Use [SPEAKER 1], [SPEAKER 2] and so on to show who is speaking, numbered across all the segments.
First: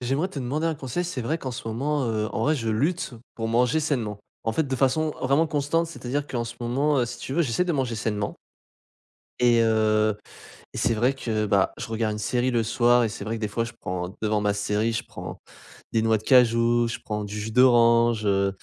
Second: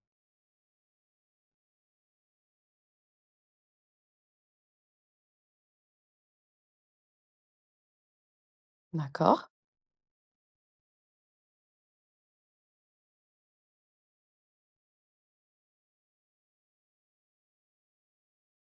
[SPEAKER 1] J'aimerais te demander un conseil. C'est vrai qu'en ce moment, en vrai, je lutte pour manger sainement. En fait, de façon vraiment constante, c'est-à-dire qu'en ce moment, si tu veux, j'essaie de manger sainement
[SPEAKER 2] D'accord.
[SPEAKER 1] et heu et c'est vrai que, bah, je regarde une série le soir et c'est vrai que des fois, je prends devant ma série, je prends des noix de cajou, je prends du jus d'orange,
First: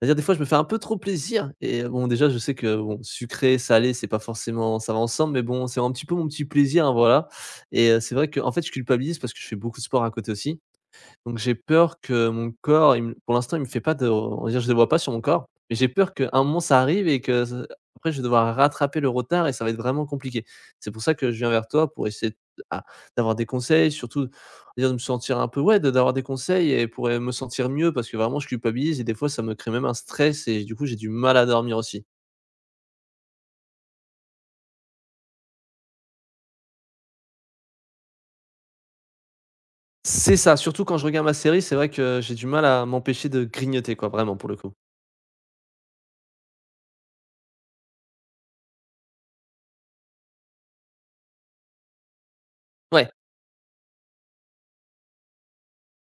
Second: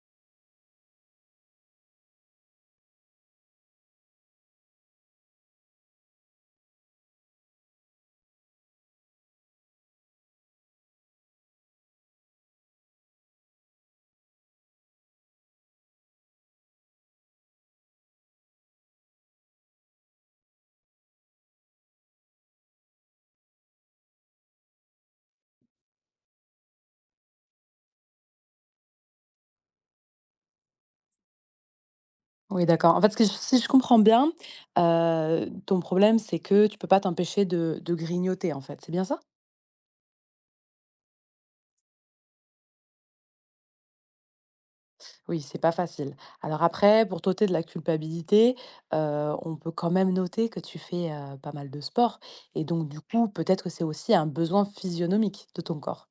[SPEAKER 1] c'est-à-dire des fois, je me fais un peu trop plaisir et bon, déjà, je sais que, bon, sucré, salé, c'est pas forcément ça va ensemble, mais bon, c'est un petit peu mon petit plaisir, hein, voilà. C'est vrai que, en fait, je culpabilise parce que je fais beaucoup de sport à côté aussi. Donc j'ai peur que mon corps, il me pour l'instant, il me fait pas de, on va dire, je ne le vois pas sur mon corps, mais j'ai peur qu'un moment ça arrive et que ce après je vais devoir rattraper le retard et ça va être vraiment compliqué. C'est pour ça que je viens vers toi pour essayer d'avoir des conseils, surtout, on va dire de me sentir un peu ouais, de d'avoir des conseils et pour, me sentir mieux parce que vraiment je culpabilise et des fois ça me crée même un stress et du coup j'ai du mal à dormir aussi.
[SPEAKER 2] Oui, d'accord. En fait, si je comprends bien, ton problème, c'est que tu peux pas t'empêcher de grignoter, en fait. C'est bien ça?
[SPEAKER 1] C'est ça, surtout quand je regarde ma série, c'est vrai que j'ai du mal à m'empêcher de grignoter quoi, vraiment pour le coup.
[SPEAKER 2] Oui, c'est pas facile. Alors après, pour t'ôter de la culpabilité, on peut quand même noter que tu fais pas mal de sport. Et donc, du
[SPEAKER 1] Ouais.
[SPEAKER 2] coup, peut-être que c'est aussi un besoin physionomique de ton corps.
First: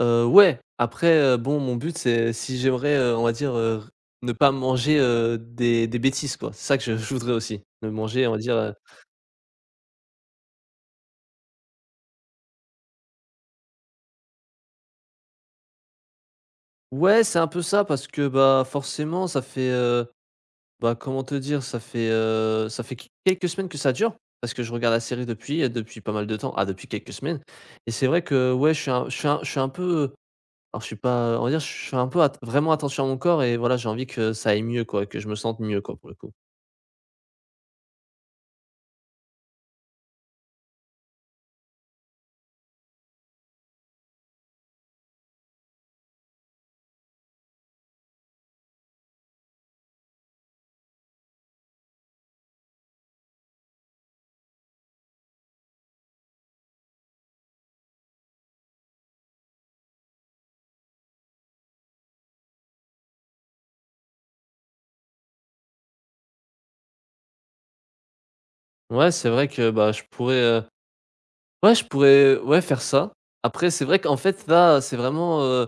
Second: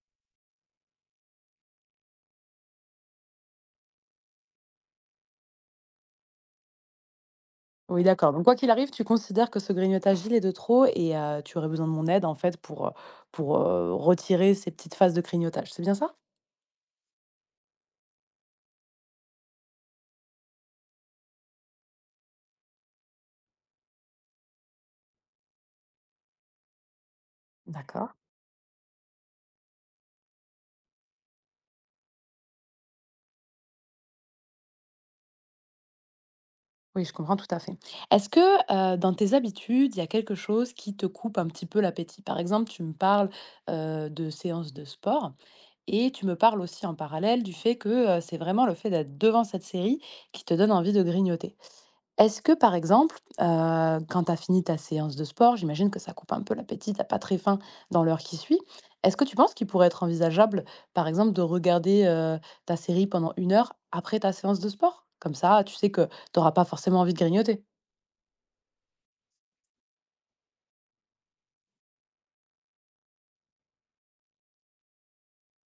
[SPEAKER 1] Ouais, après, bon, mon but, c'est si j'aimerais, on va dire, ne pas manger, des bêtises, quoi. C'est ça que je voudrais aussi, ne
[SPEAKER 2] Oui,
[SPEAKER 1] manger, on
[SPEAKER 2] d'accord.
[SPEAKER 1] va
[SPEAKER 2] Donc, quoi
[SPEAKER 1] dire,
[SPEAKER 2] qu'il
[SPEAKER 1] heu
[SPEAKER 2] arrive, tu considères que ce grignotage, il est de trop et tu aurais besoin de mon aide, en fait, pour retirer ces petites phases de grignotage. C'est bien ça?
[SPEAKER 1] Ouais, c'est un peu ça parce que, bah, forcément, ça fait, bah, comment te dire? Ça fait quelques semaines que ça dure parce que je regarde la série depuis pas mal de temps. Ah, depuis quelques semaines et c'est
[SPEAKER 2] D'accord.
[SPEAKER 1] vrai que, ouais, je suis un je suis un je suis un peu, alors je suis pas, on va dire, je suis un peu at vraiment attention à mon corps et voilà, j'ai envie que ça aille mieux, quoi, que je me sente mieux, quoi, pour le coup.
[SPEAKER 2] Oui, je comprends tout à fait. Est-ce que dans tes habitudes, il y a quelque chose qui te coupe un petit peu l'appétit? Par exemple, tu me parles de séances de sport et tu me parles aussi en parallèle du fait que c'est vraiment le fait d'être devant cette série qui te donne envie de grignoter. Est-ce que par exemple, quand tu as fini ta séance de sport, j'imagine que ça coupe un peu l'appétit. T'as pas très faim dans l'heure qui suit. Est-ce que tu penses qu'il pourrait être envisageable, par exemple, de regarder, ta série pendant une heure après ta séance de sport? Comme ça, tu sais que tu n'auras pas forcément envie de grignoter.
[SPEAKER 1] Ouais, c'est vrai que, bah, je pourrais, ouais, faire ça. Après, c'est vrai qu'en fait, là,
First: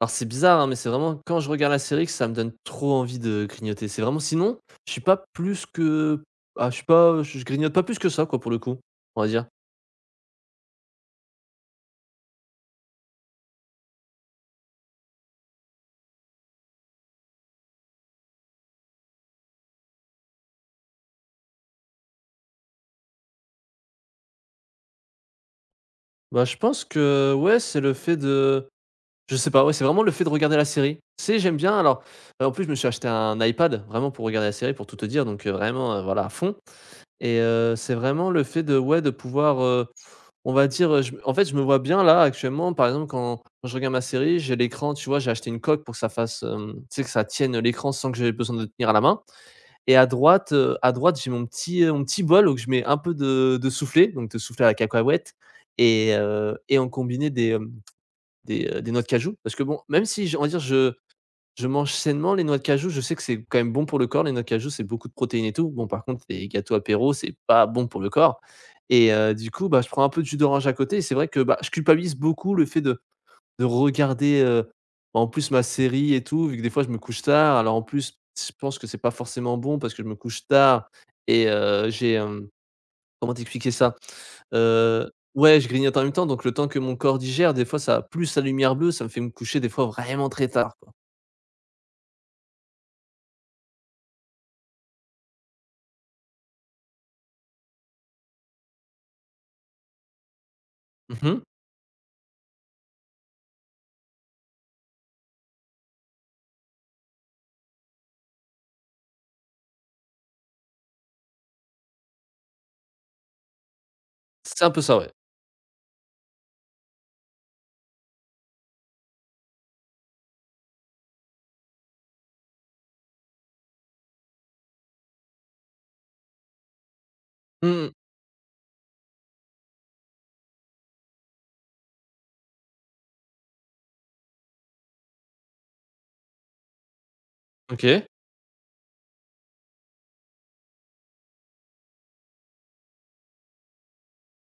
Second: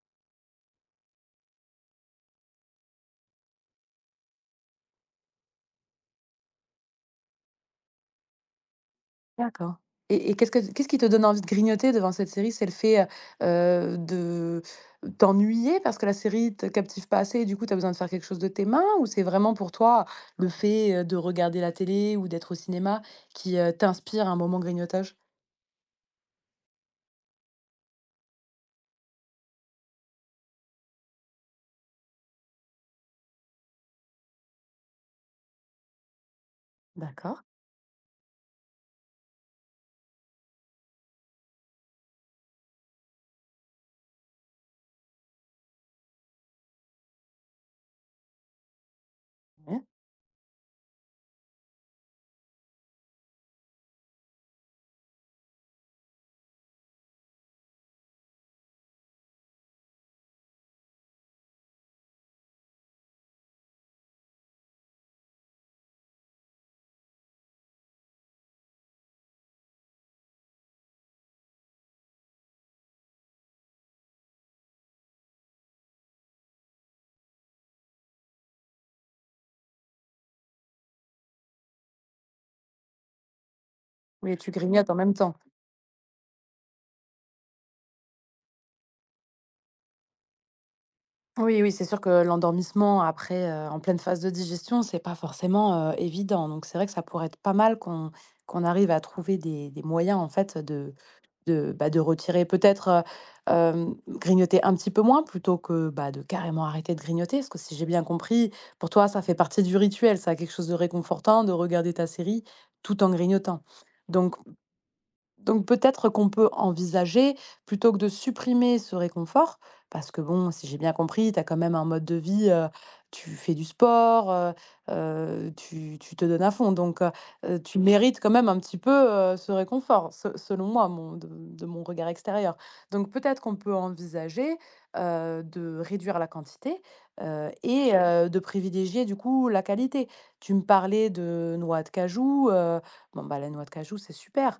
[SPEAKER 1] alors c'est bizarre, hein, mais c'est vraiment quand je regarde la série que ça me donne trop envie de grignoter. C'est vraiment sinon, je suis pas plus que ah, je suis pas je grignote pas plus que ça, quoi, pour le coup, on va dire.
[SPEAKER 2] D'accord. Et qu'est-ce qui te donne envie de grignoter devant cette série? C'est le fait, de t'ennuyer parce que la série te captive pas assez et du coup, tu as besoin de faire quelque chose de tes mains? Ou c'est vraiment pour toi, le fait, de regarder la télé ou d'être au cinéma qui, t'inspire un moment grignotage?
[SPEAKER 1] Bah, je pense que, ouais, c'est le fait de je sais pas, ouais, c'est vraiment le fait de regarder la série. C'est J'aime bien alors, en plus, je me suis acheté un iPad vraiment pour regarder la série, pour tout te dire, donc vraiment, voilà, à fond.
[SPEAKER 2] D'accord,
[SPEAKER 1] C'est vraiment le fait de, ouais, de pouvoir. On va dire, je en fait, je me vois bien là actuellement, par exemple, quand je regarde ma série, j'ai l'écran, tu vois? J'ai acheté une coque pour que ça fasse, tu sais, que ça tienne l'écran sans que j'aie besoin de le tenir à la main.
[SPEAKER 2] ouais.
[SPEAKER 1] Et à droite, j'ai mon petit bol où je mets un peu de soufflé, donc de soufflé à la cacahuète et en combiné des noix de cajou parce que bon, même si je on va dire je mange sainement les noix de cajou, je sais que c'est quand même bon pour le corps, les noix de cajou, c'est beaucoup de protéines et tout. Bon, par contre, les gâteaux apéro, c'est pas bon pour le corps. Du coup, bah, je prends un peu de jus d'orange à côté et c'est vrai que, bah, je culpabilise beaucoup le fait de regarder, bah, en plus ma série et tout, vu que des fois je me couche tard. Alors en plus, je pense que c'est pas forcément bon parce que je me couche tard j'ai, comment t'expliquer ça?
[SPEAKER 2] Oui, et tu grignotes en
[SPEAKER 1] Heu,
[SPEAKER 2] même temps.
[SPEAKER 1] ouais, je grignote en même temps, donc le temps que mon corps digère, des fois ça plus la lumière bleue, ça me fait me coucher des fois vraiment très tard, quoi.
[SPEAKER 2] Oui, oui, c'est sûr que l'endormissement après, en pleine phase de digestion, c'est pas forcément, évident. Donc c'est vrai que ça pourrait être pas mal qu'on arrive à trouver des moyens en fait de
[SPEAKER 1] Mmh.
[SPEAKER 2] de, bah, de retirer peut-être, grignoter un petit peu moins plutôt que, bah, de carrément arrêter de grignoter. Parce que si j'ai bien compris, pour toi, ça fait partie du rituel, ça a quelque chose de réconfortant de regarder ta série tout en grignotant. Donc
[SPEAKER 1] C'est un peu ça, ouais.
[SPEAKER 2] donc peut-être qu'on peut envisager, plutôt que de supprimer ce réconfort, parce que bon, si j'ai bien compris, tu as quand même un mode de vie, tu fais du sport, tu te donnes à fond, donc
[SPEAKER 1] Mmh
[SPEAKER 2] tu
[SPEAKER 1] mmh.
[SPEAKER 2] mérites quand même un petit peu, ce réconfort, se selon moi, mon de mon regard extérieur. Donc peut-être qu'on peut envisager, de réduire la quantité, et
[SPEAKER 1] OK.
[SPEAKER 2] de privilégier du coup la qualité. Tu me parlais de noix de cajou, bon, bah, la noix de cajou, c'est super.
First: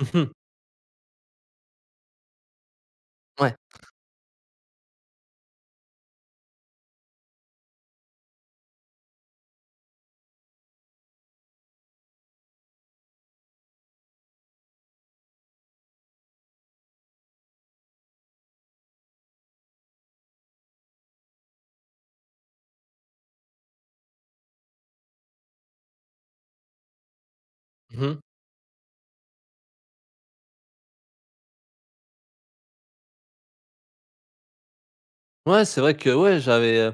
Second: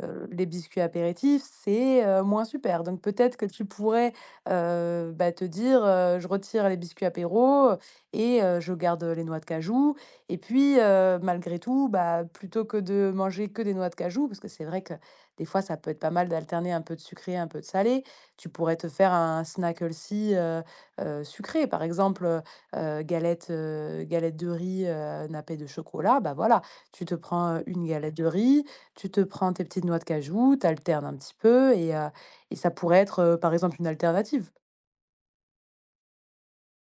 [SPEAKER 1] Mmh mh.
[SPEAKER 2] Les biscuits apéritifs, c'est, moins super. Donc peut-être que
[SPEAKER 1] Ouais.
[SPEAKER 2] tu pourrais, bah, te dire, «Je retire les biscuits apéros, et je garde les noix de cajou», et puis, malgré tout, bah, plutôt que de manger que des noix de cajou, parce que c'est vrai que des fois ça peut être pas mal d'alterner un peu de sucré, un peu de salé, tu pourrais te faire un snack aussi sucré. Par exemple, galette, galette de riz, nappée de chocolat, bah, voilà, tu te prends une
[SPEAKER 1] Mmh
[SPEAKER 2] galette
[SPEAKER 1] mh.
[SPEAKER 2] de riz, tu te prends tes petites noix de cajou, tu alternes un petit peu et ça pourrait être, par exemple, une alternative.
[SPEAKER 1] Ouais, c'est vrai que, ouais, j'avais,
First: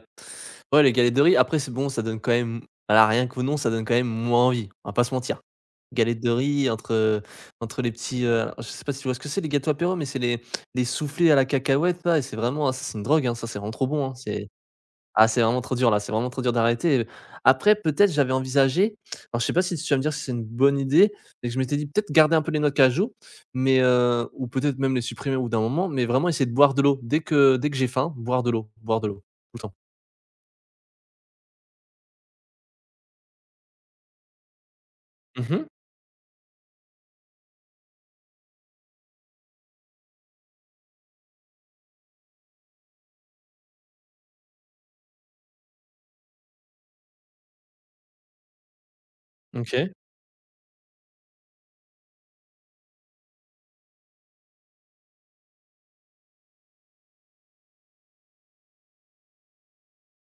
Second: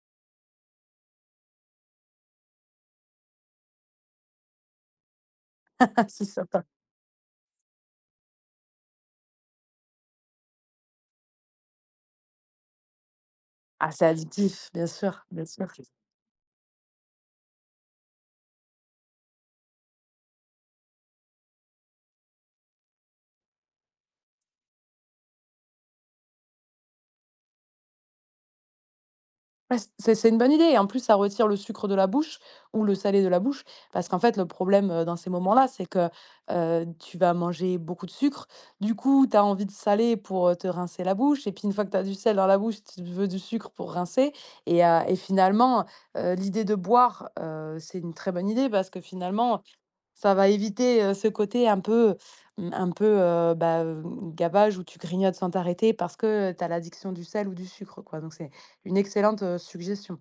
[SPEAKER 1] ouais, les galettes de riz, après c'est bon, ça donne quand même voilà, rien qu'au nom, ça donne quand même moins envie, on va pas se mentir.
[SPEAKER 2] Ah,
[SPEAKER 1] Galettes
[SPEAKER 2] c'est
[SPEAKER 1] de
[SPEAKER 2] sympa.
[SPEAKER 1] riz entre les petits, alors je sais pas si tu vois ce que c'est les gâteaux apéro, mais c'est les soufflés à la cacahuète là et c'est vraiment, ah, ça c'est une drogue, hein, ça c'est vraiment trop
[SPEAKER 2] Ah, c'est
[SPEAKER 1] bon, hein, c'est.
[SPEAKER 2] addictif, bien sûr,
[SPEAKER 1] Ah, c'est
[SPEAKER 2] bien
[SPEAKER 1] vraiment
[SPEAKER 2] sûr.
[SPEAKER 1] trop dur là, c'est vraiment trop dur d'arrêter, après peut-être j'avais envisagé, alors je sais pas si tu vas me dire si c'est une bonne idée, mais que je m'étais dit peut-être garder un peu les notes à jour, ou peut-être même les supprimer au bout d'un moment, mais vraiment essayer de boire de l'eau. Dès que j'ai faim, boire de l'eau, tout le temps.
[SPEAKER 2] Ouais, c'est une bonne idée et en plus ça retire le sucre de la bouche ou le salé de la bouche, parce qu'en fait le problème, dans ces
[SPEAKER 1] Mmh.
[SPEAKER 2] moments-là, c'est que, tu vas manger beaucoup de sucre. Du coup, tu as envie de salé pour, te rincer la bouche, et puis une fois que tu as du sel dans la bouche, tu veux du sucre pour rincer, et finalement, l'idée de boire, c'est une très bonne idée parce que finalement,
[SPEAKER 1] OK,
[SPEAKER 2] ça va éviter, ce côté un peu mmh, un peu, gavage où tu grignotes sans t'arrêter parce que, tu as l'addiction du sel ou du sucre, quoi. Donc c'est une excellente, suggestion,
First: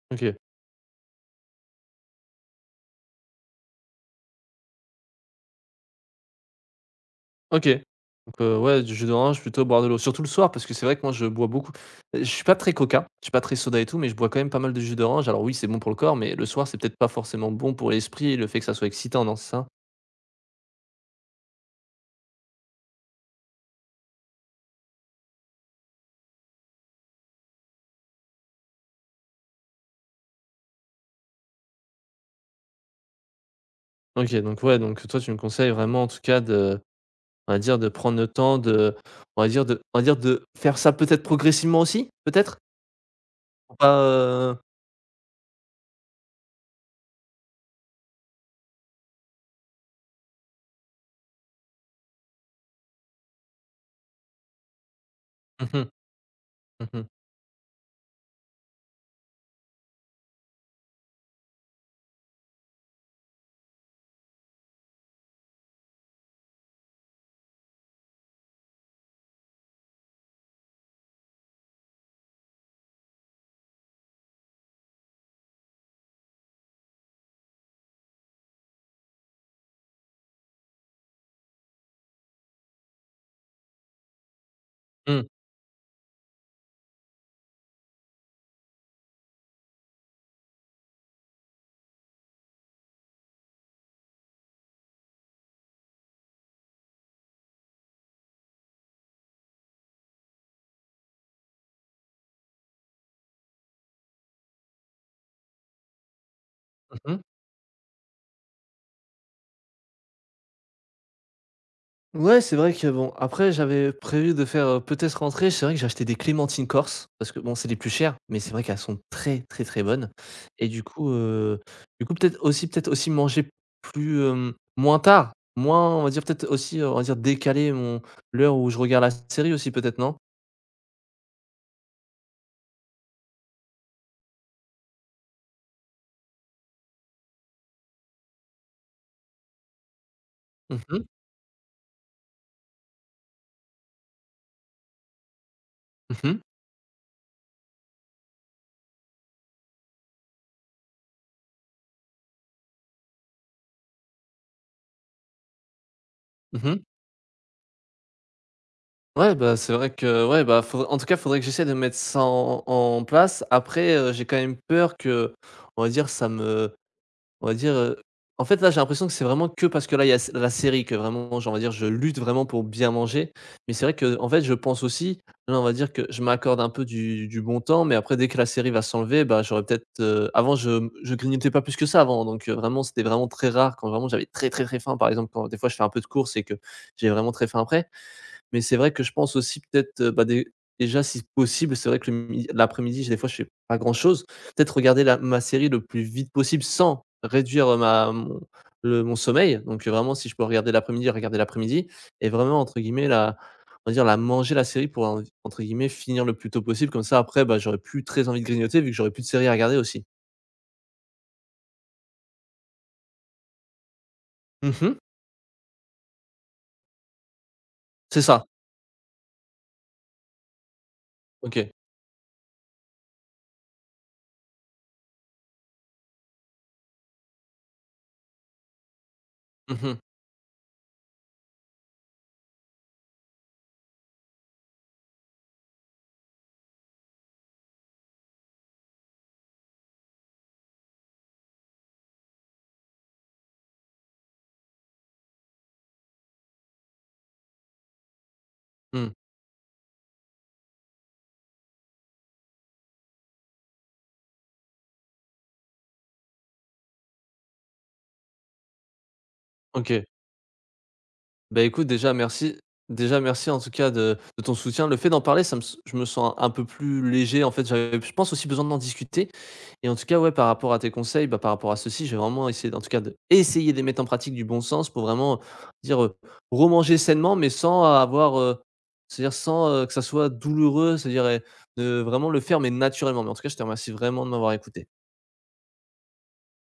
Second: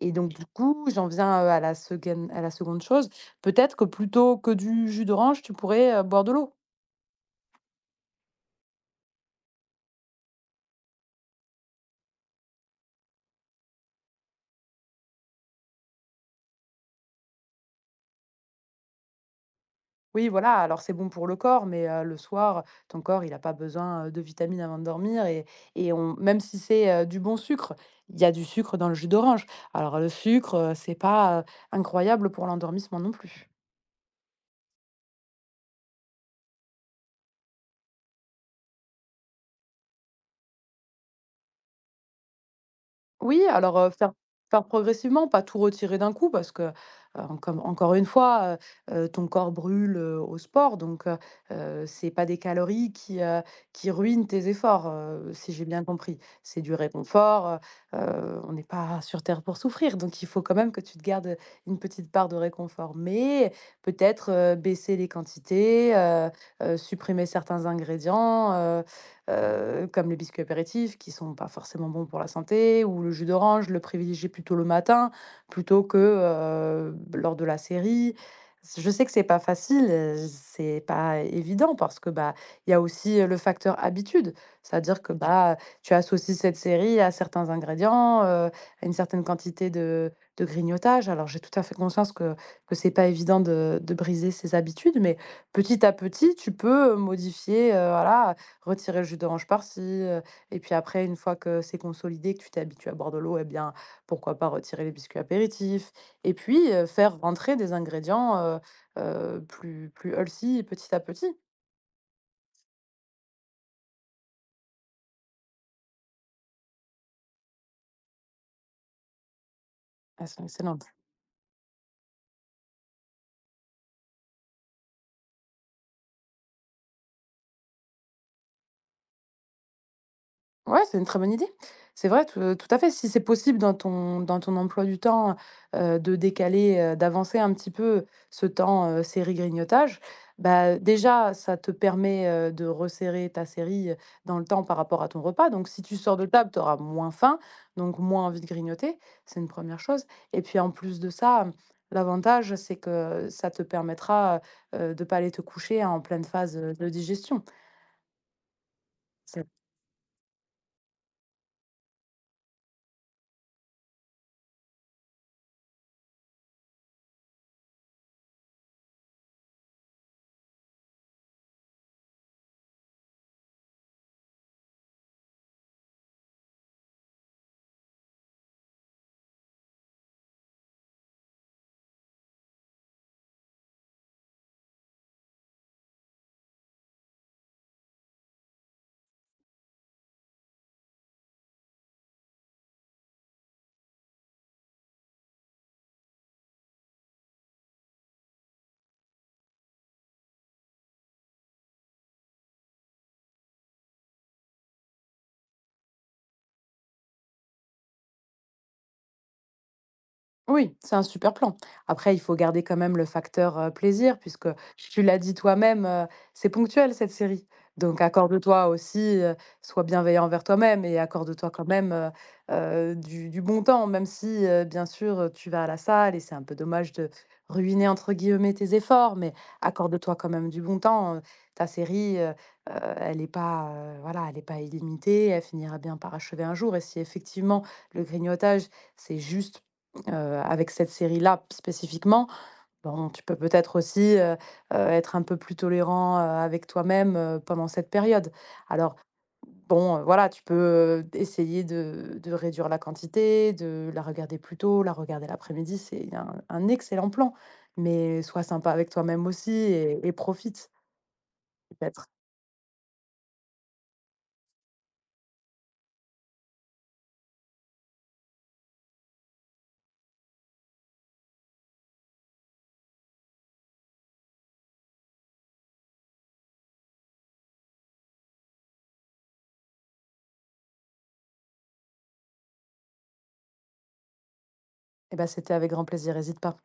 [SPEAKER 2] et donc
[SPEAKER 1] OK,
[SPEAKER 2] du coup, j'en viens, à la seconde chose. Peut-être que plutôt que du jus d'orange, tu pourrais, boire de l'eau?
[SPEAKER 1] OK. Donc ouais, du jus d'orange plutôt, boire de l'eau, surtout le soir parce que c'est vrai que moi je bois beaucoup. Je suis pas très coca, je suis pas très soda et tout, mais je bois quand même pas mal de jus d'orange. Alors oui, c'est bon pour le corps, mais le soir, c'est peut-être pas forcément bon pour l'esprit le fait que ça soit excitant, non, c'est ça?
[SPEAKER 2] Oui, voilà, alors c'est bon pour le corps, mais le soir, ton corps, il a pas besoin, de vitamines avant de dormir, et on même si c'est, du bon sucre, il y a du sucre dans le jus d'orange. Alors le sucre, c'est pas, incroyable pour l'endormissement non plus.
[SPEAKER 1] OK, donc ouais, donc toi, tu me conseilles vraiment en tout cas de on va dire de prendre le temps de on va dire de on va dire de faire ça peut-être progressivement aussi? Peut-être?
[SPEAKER 2] Oui,
[SPEAKER 1] Pour
[SPEAKER 2] alors,
[SPEAKER 1] pas, heu
[SPEAKER 2] faire progressivement, pas tout retirer d'un coup parce que, encom encore une fois, ton corps brûle, au sport, donc c'est pas des calories qui ruinent tes efforts, si j'ai
[SPEAKER 1] Mmh
[SPEAKER 2] bien
[SPEAKER 1] mh,
[SPEAKER 2] compris. C'est du
[SPEAKER 1] mmh mh,
[SPEAKER 2] réconfort, on n'est pas sur terre pour souffrir, donc il faut quand même que tu te gardes une petite part de réconfort, mais peut-être, baisser les quantités, supprimer certains ingrédients, comme les biscuits apéritifs qui sont pas forcément bons pour la santé, ou le jus d'orange, le privilégier plutôt le matin plutôt que, lors de la série. Je sais que c'est pas facile, c'est pas évident parce que, bah, il y a aussi, le facteur habitude. C'est-à-dire que, ouais,
[SPEAKER 1] mmh,
[SPEAKER 2] bah, tu associes cette série à certains ingrédients, à une certaine quantité de grignotage. Alors j'ai tout à fait conscience que c'est pas évident de briser ses habitudes, mais petit à petit, tu peux modifier, voilà, retirer le jus d'orange par-ci, et puis après une fois que c'est consolidé, que tu t'es habitué à boire de l'eau, eh bien, pourquoi pas retirer les biscuits apéritifs et puis, faire
[SPEAKER 1] mmh.
[SPEAKER 2] rentrer des ingrédients, plus healthy petit à petit.
[SPEAKER 1] Ouais, c'est vrai que bon, après j'avais prévu de faire, peut-être rentrer, c'est vrai que j'ai acheté des clémentines corse parce que bon, c'est les plus chères, mais c'est vrai qu'elles sont très, très, très bonnes
[SPEAKER 2] Elles sont
[SPEAKER 1] et du
[SPEAKER 2] excellentes.
[SPEAKER 1] coup, heu, du coup peut-être aussi manger plus, moins tard, moins on va dire peut-être aussi, on va dire décaler mon l'heure où je regarde la série aussi peut-être, non?
[SPEAKER 2] Ouais, c'est une très bonne idée. C'est vrai, tout, tout à fait. Si c'est possible dans ton emploi du temps, de décaler, d'avancer un petit peu ce temps, série-grignotage, bah,
[SPEAKER 1] Mmh mh.
[SPEAKER 2] déjà, ça te permet, de resserrer ta série, dans le temps par rapport à ton repas. Donc si tu sors
[SPEAKER 1] Mmh
[SPEAKER 2] de
[SPEAKER 1] mh.
[SPEAKER 2] table, tu auras moins faim, donc moins envie de grignoter. C'est une première chose, et puis, en plus de ça, l'avantage, c'est que ça te permettra, de ne pas aller te coucher en pleine phase,
[SPEAKER 1] Mmh mh.
[SPEAKER 2] de digestion.
[SPEAKER 1] Ouais, bah, c'est vrai que ouais, bah, faudrait en tout cas, faudrait que j'essaie de mettre ça en place. Après, j'ai quand même peur qu'on va dire ça me on va dire, en fait, là, j'ai l'impression que c'est vraiment que parce que là, il y a s la série que vraiment, genre, on va dire, je lutte vraiment pour bien manger. Mais c'est vrai qu'en fait, je pense aussi là, on va dire que je m'accorde un peu du bon temps, mais après dès que la série va s'enlever, bah, j'aurais peut-être, avant je grignotais pas plus que ça avant, donc vraiment, c'était vraiment très rare quand vraiment j'avais très, très, très faim, par exemple, quand des fois je fais un peu de courses et que j'ai vraiment très faim après. Mais c'est vrai que je pense aussi peut-être, bah, dé déjà si possible, c'est vrai que le mi l'après-midi, j'ai des fois, je fais pas grand-chose. Peut-être regarder la ma série le plus vite possible sans réduire, ma mon le mon sommeil. Donc vraiment si je peux regarder l'après-midi et vraiment entre guillemets la on va dire la manger la série pour en entre guillemets «finir le plus tôt possible». Comme ça après, bah, j'aurais plus très envie de grignoter vu que j'aurais plus de série à regarder aussi.
[SPEAKER 2] Oui, c'est un super plan. Après, il faut garder quand même le facteur, plaisir, puisque
[SPEAKER 1] Mmh.
[SPEAKER 2] tu l'as dit toi-même, c'est ponctuel cette série. Donc
[SPEAKER 1] C'est ça.
[SPEAKER 2] accorde-toi aussi, sois bienveillant envers toi-même et accorde-toi quand
[SPEAKER 1] OK.
[SPEAKER 2] même, du bon temps, même si, bien sûr, tu vas à la salle et c'est un peu dommage de «ruiner» entre guillemets tes efforts, mais
[SPEAKER 1] Mmh mh.
[SPEAKER 2] accorde-toi quand même du bon temps, Ta série, elle n'est pas, voilà, elle n'est pas illimitée, elle finira bien par achever un jour, et si effectivement le grignotage, c'est juste heu, avec cette série-là spécifiquement, bon, tu peux peut-être aussi, être un peu plus tolérant, avec toi-même, pendant cette période. Alors
[SPEAKER 1] Mmh.
[SPEAKER 2] bon, voilà, tu peux, essayer de réduire la quantité, de la regarder plus tôt, la regarder l'après-midi, c'est un excellent plan, mais sois sympa avec toi-même aussi
[SPEAKER 1] OK.
[SPEAKER 2] et profite
[SPEAKER 1] Bah, écoute,
[SPEAKER 2] peut-être.
[SPEAKER 1] déjà merci en tout cas de ton soutien. Le fait d'en parler, ça me s je me sens un peu plus léger en fait, j'avais je pense aussi besoin d'en discuter et en tout cas, ouais, par rapport à tes conseils, bah, par rapport à ceci, j'ai vraiment essayé en tout cas d'essayer de les mettre en pratique du bon sens pour vraiment dire, remanger sainement mais sans avoir, c'est-à-dire sans, que ça soit douloureux, c'est-à-dire, de vraiment le faire mais naturellement. Mais en tout cas, je te remercie vraiment de m'avoir écouté.
[SPEAKER 2] Eh ben, c'était avec grand plaisir, hésite pas.